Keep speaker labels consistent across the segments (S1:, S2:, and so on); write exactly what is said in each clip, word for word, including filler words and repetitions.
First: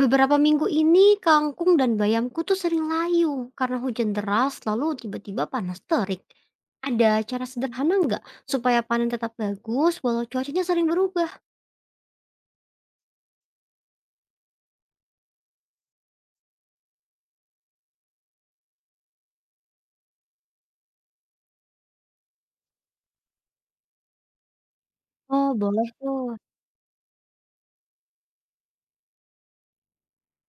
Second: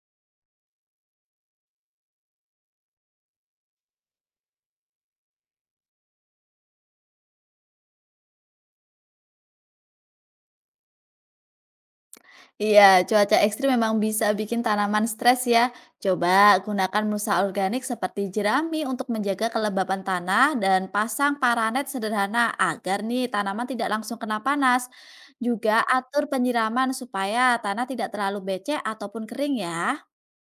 S1: Beberapa minggu ini kangkung dan bayamku tuh sering layu karena hujan deras lalu tiba-tiba panas terik. Ada cara sederhana nggak supaya panen tetap bagus walau cuacanya sering berubah?
S2: Iya, cuaca ekstrim memang bisa bikin tanaman stres ya. Coba gunakan mulsa organik seperti jerami untuk menjaga kelembapan tanah dan pasang paranet sederhana agar nih tanaman tidak langsung kena panas.
S1: Oh
S2: Juga
S1: boleh
S2: atur
S1: tuh.
S2: penyiraman supaya tanah tidak terlalu becek ataupun kering ya.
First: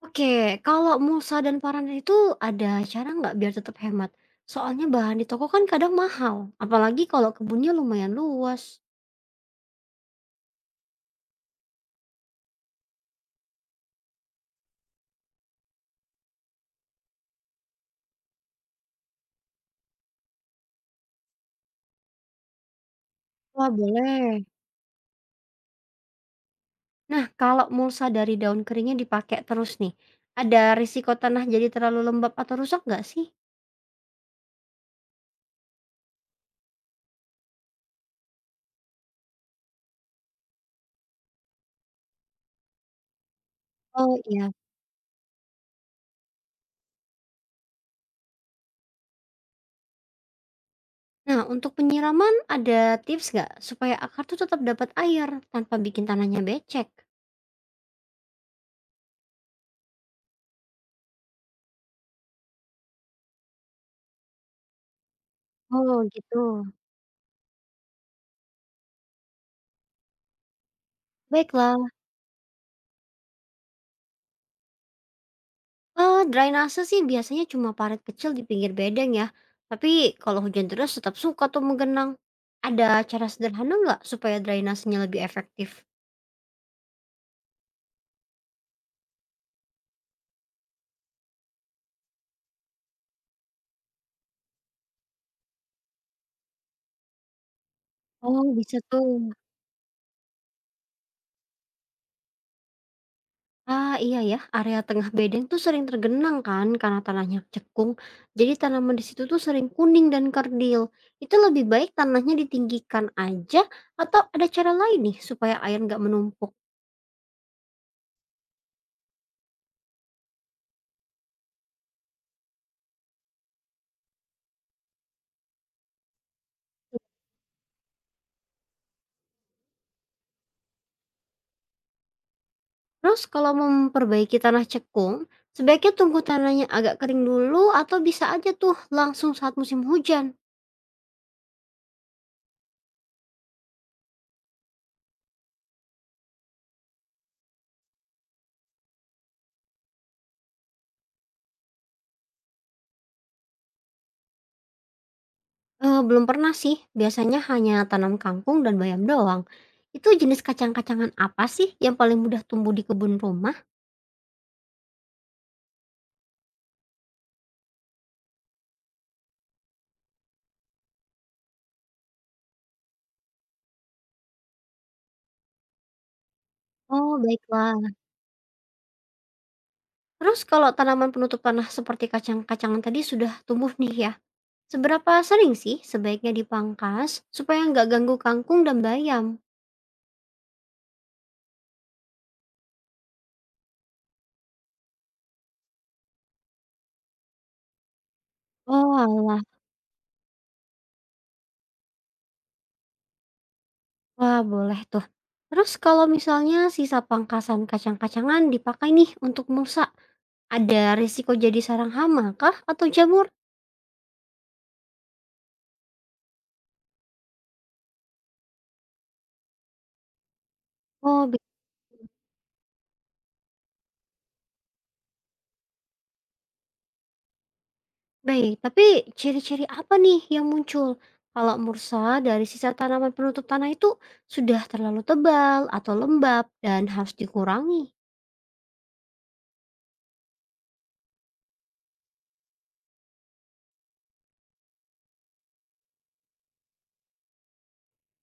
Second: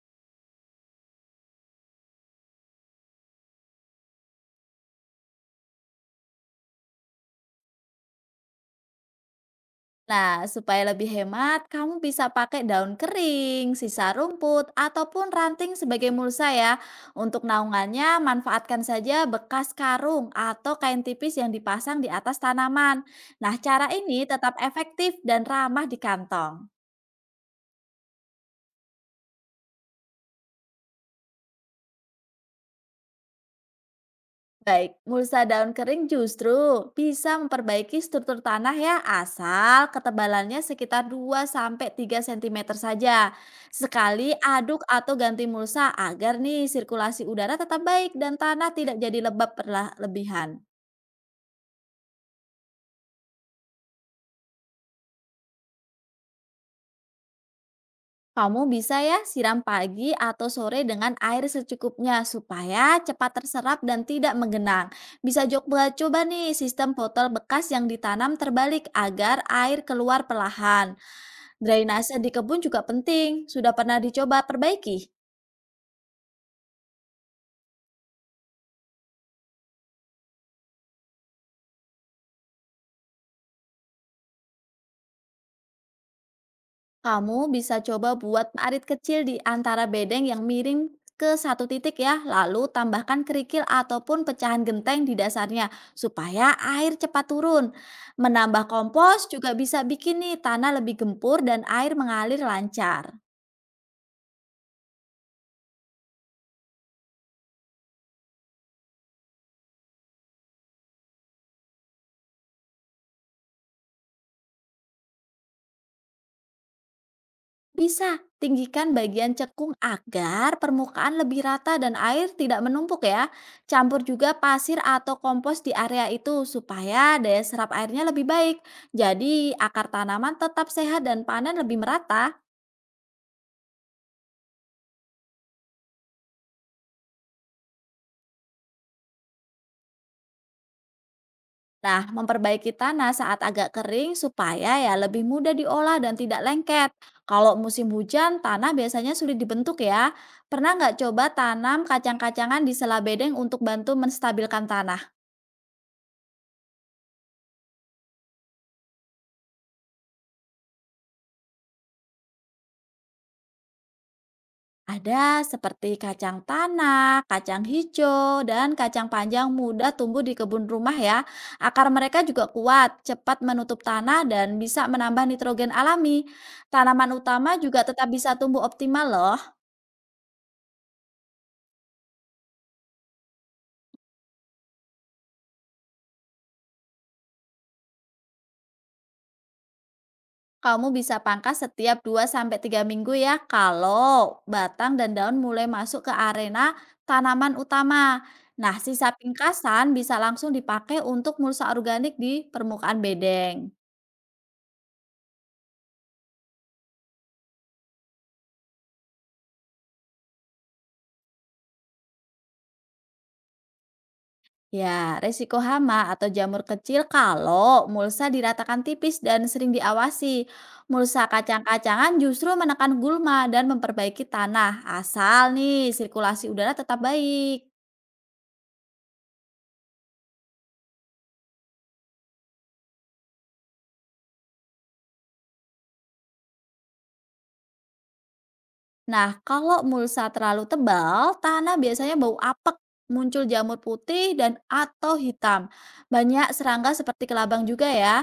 S1: Oke, kalau mulsa dan panen itu ada cara nggak biar tetap hemat? Soalnya bahan di toko kan kadang mahal, apalagi kalau kebunnya lumayan luas.
S2: Nah, supaya lebih hemat, kamu bisa pakai daun kering, sisa rumput, ataupun ranting sebagai mulsa ya. Untuk naungannya, manfaatkan saja bekas karung atau kain tipis yang dipasang di atas tanaman. Nah,
S1: Wah
S2: cara ini
S1: boleh.
S2: tetap efektif dan ramah di kantong.
S1: Nah kalau mulsa dari daun keringnya dipakai terus nih, ada risiko tanah jadi terlalu lembab atau rusak nggak sih?
S2: Baik, mulsa daun kering justru bisa memperbaiki struktur tanah ya, asal ketebalannya sekitar dua sampai tiga sentimeter saja.
S1: Oh,
S2: Sekali
S1: iya.
S2: aduk atau ganti mulsa agar nih sirkulasi udara tetap baik dan tanah tidak jadi lembab berlebihan.
S1: Nah, untuk penyiraman ada tips nggak supaya akar tuh tetap dapat air tanpa bikin tanahnya becek?
S2: Kamu bisa ya siram pagi atau sore dengan air secukupnya supaya cepat terserap dan tidak menggenang. Bisa coba
S1: Oh
S2: coba
S1: gitu.
S2: nih sistem botol bekas yang ditanam terbalik agar air keluar perlahan.
S1: Baiklah,
S2: Drainase di kebun juga penting, sudah pernah dicoba perbaiki.
S1: eh, drainase sih biasanya cuma parit kecil di pinggir bedeng ya. Tapi kalau hujan terus tetap suka tuh menggenang. Ada cara sederhana nggak supaya drainasenya lebih efektif?
S2: Kamu bisa coba buat parit kecil di antara bedeng yang miring ke satu titik ya, lalu tambahkan kerikil ataupun pecahan genteng di dasarnya supaya air cepat turun.
S1: Oh
S2: Menambah
S1: bisa tuh.
S2: kompos juga bisa bikin nih tanah lebih gempur dan air mengalir lancar.
S1: Ah, iya ya, area tengah bedeng tuh sering tergenang kan karena tanahnya cekung. Jadi tanaman di situ tuh sering kuning dan kerdil. Itu lebih baik tanahnya ditinggikan aja atau ada cara lain nih supaya air nggak menumpuk.
S2: Bisa tinggikan bagian cekung agar permukaan lebih rata dan air tidak menumpuk ya. Campur juga pasir atau kompos di area itu supaya daya serap airnya lebih baik. Jadi akar tanaman tetap sehat dan panen lebih merata.
S1: Terus kalau mau memperbaiki tanah cekung, sebaiknya tunggu tanahnya agak kering dulu atau bisa aja tuh langsung saat musim hujan.
S2: Nah, memperbaiki tanah saat agak kering supaya ya lebih mudah diolah dan tidak lengket. Kalau musim hujan, tanah biasanya sulit dibentuk ya. Pernah nggak coba tanam kacang-kacangan di sela bedeng untuk bantu menstabilkan tanah?
S1: Eh, belum pernah sih, biasanya hanya tanam kangkung dan bayam doang. Itu jenis kacang-kacangan apa sih yang paling mudah tumbuh di kebun rumah?
S2: Ada seperti kacang tanah, kacang hijau, dan kacang panjang mudah tumbuh di kebun rumah ya. Akar mereka juga kuat, cepat menutup tanah dan bisa menambah nitrogen alami.
S1: Oh,
S2: Tanaman utama
S1: baiklah.
S2: juga tetap bisa tumbuh optimal loh.
S1: Terus kalau tanaman penutup tanah seperti kacang-kacangan tadi sudah tumbuh nih ya, seberapa sering sih sebaiknya dipangkas supaya nggak ganggu kangkung dan bayam?
S2: Kamu bisa pangkas setiap dua sampai tiga minggu ya kalau batang dan daun mulai masuk ke arena tanaman utama. Nah,
S1: Oh
S2: sisa
S1: alah,
S2: pingkasan bisa langsung dipakai untuk mulsa organik di permukaan bedeng.
S1: wah boleh tuh. Terus kalau misalnya sisa pangkasan kacang-kacangan dipakai nih untuk mulsa, ada risiko jadi sarang hama kah atau jamur?
S2: Ya, resiko hama atau jamur kecil kalau mulsa diratakan tipis dan sering diawasi.
S1: Oh
S2: Mulsa
S1: bi-
S2: kacang-kacangan justru menekan gulma dan memperbaiki tanah, asal nih sirkulasi udara tetap baik.
S1: Baik, tapi ciri-ciri apa nih yang muncul kalau mursa dari sisa tanaman penutup tanah itu sudah terlalu tebal atau lembab dan harus dikurangi?
S2: Nah, kalau mulsa terlalu tebal, tanah biasanya bau apek, muncul jamur putih dan atau hitam. Banyak serangga seperti kelabang juga ya.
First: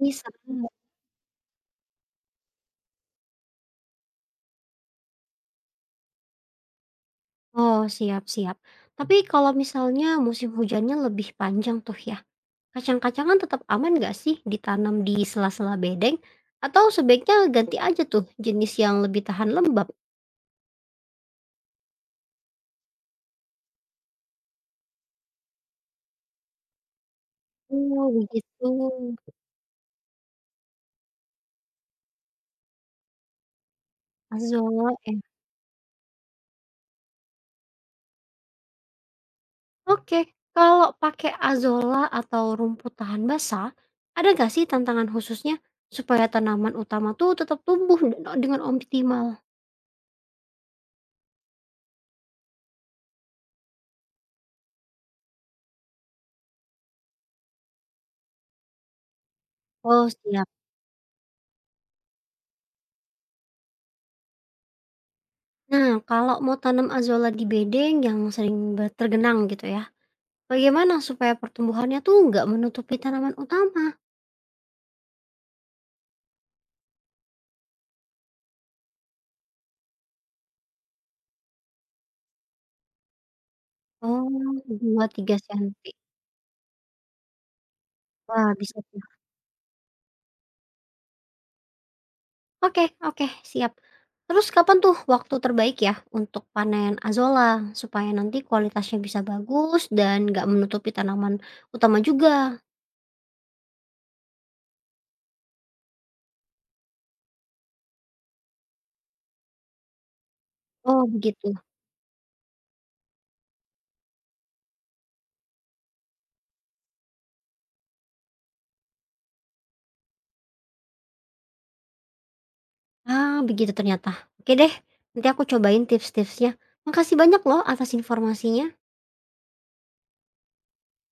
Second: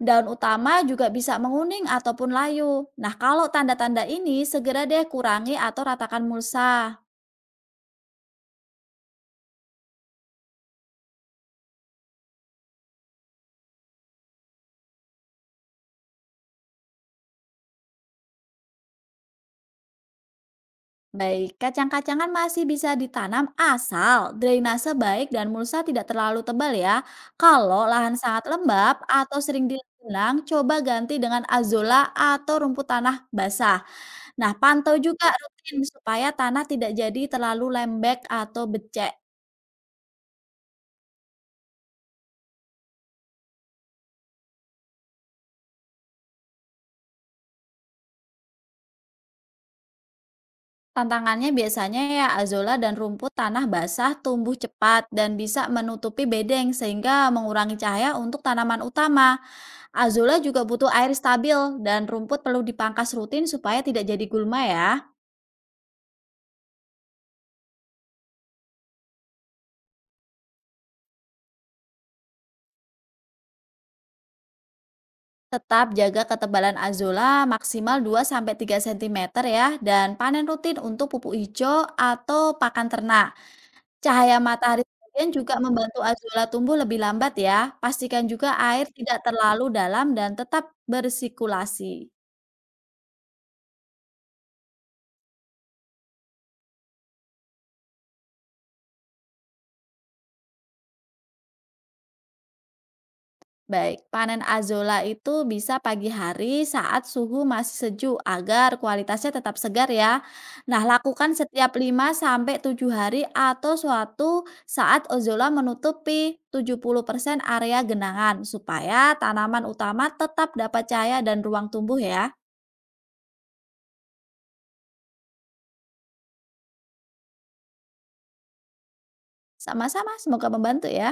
S1: Ini
S2: Daun
S1: sering ya?
S2: utama juga bisa menguning ataupun layu. Nah, kalau tanda-tanda ini segera deh kurangi atau ratakan mulsa.
S1: Oh, siap siap. Tapi kalau misalnya musim hujannya lebih panjang tuh ya, kacang-kacangan tetap aman nggak sih ditanam di sela-sela bedeng? Atau sebaiknya ganti aja tuh jenis yang lebih tahan lembab?
S2: Baik, kacang-kacangan masih bisa ditanam asal drainase baik dan mulsa tidak terlalu tebal ya. Kalau
S1: Oh,
S2: lahan sangat
S1: begitu.
S2: lembab atau sering direndam, coba ganti dengan azolla atau rumput tanah basah. Nah,
S1: Azolla
S2: pantau
S1: ya.
S2: juga rutin supaya tanah tidak jadi terlalu lembek atau becek.
S1: Oke, kalau pakai azolla atau rumput tahan basah, ada nggak sih tantangan khususnya supaya tanaman utama tuh tetap tumbuh dengan optimal?
S2: Tantangannya biasanya ya azolla dan rumput tanah basah tumbuh cepat dan bisa menutupi bedeng sehingga mengurangi cahaya untuk tanaman utama.
S1: Oh,
S2: Azula
S1: siap.
S2: juga butuh air stabil dan rumput perlu dipangkas rutin supaya tidak jadi gulma ya.
S1: Nah, kalau mau tanam azolla di bedeng yang sering ber- tergenang gitu ya, bagaimana supaya pertumbuhannya tuh nggak menutupi tanaman utama?
S2: Tetap jaga ketebalan azola maksimal dua sampai tiga sentimeter ya dan panen rutin untuk pupuk hijau atau pakan ternak.
S1: Oh,
S2: Cahaya matahari
S1: dua
S2: kemudian
S1: tiga
S2: juga
S1: senti.
S2: membantu azola tumbuh lebih lambat ya. Pastikan
S1: Wah,
S2: juga
S1: bisa
S2: air
S1: tuh.
S2: tidak terlalu dalam dan tetap bersikulasi.
S1: Oke, oke, siap. Terus kapan tuh waktu terbaik ya untuk panen azolla supaya nanti kualitasnya bisa bagus dan nggak menutupi tanaman utama juga?
S2: Baik, panen azolla itu bisa pagi hari saat suhu masih sejuk agar kualitasnya tetap segar ya. Nah,
S1: Oh,
S2: lakukan
S1: begitu.
S2: setiap lima sampai tujuh hari atau suatu saat ozola menutupi tujuh puluh persen area genangan supaya tanaman utama tetap dapat cahaya dan ruang tumbuh ya.
S1: Ah, begitu ternyata. Oke deh, nanti aku cobain tips-tipsnya. Makasih banyak loh atas informasinya.
S2: Sama-sama, semoga membantu ya.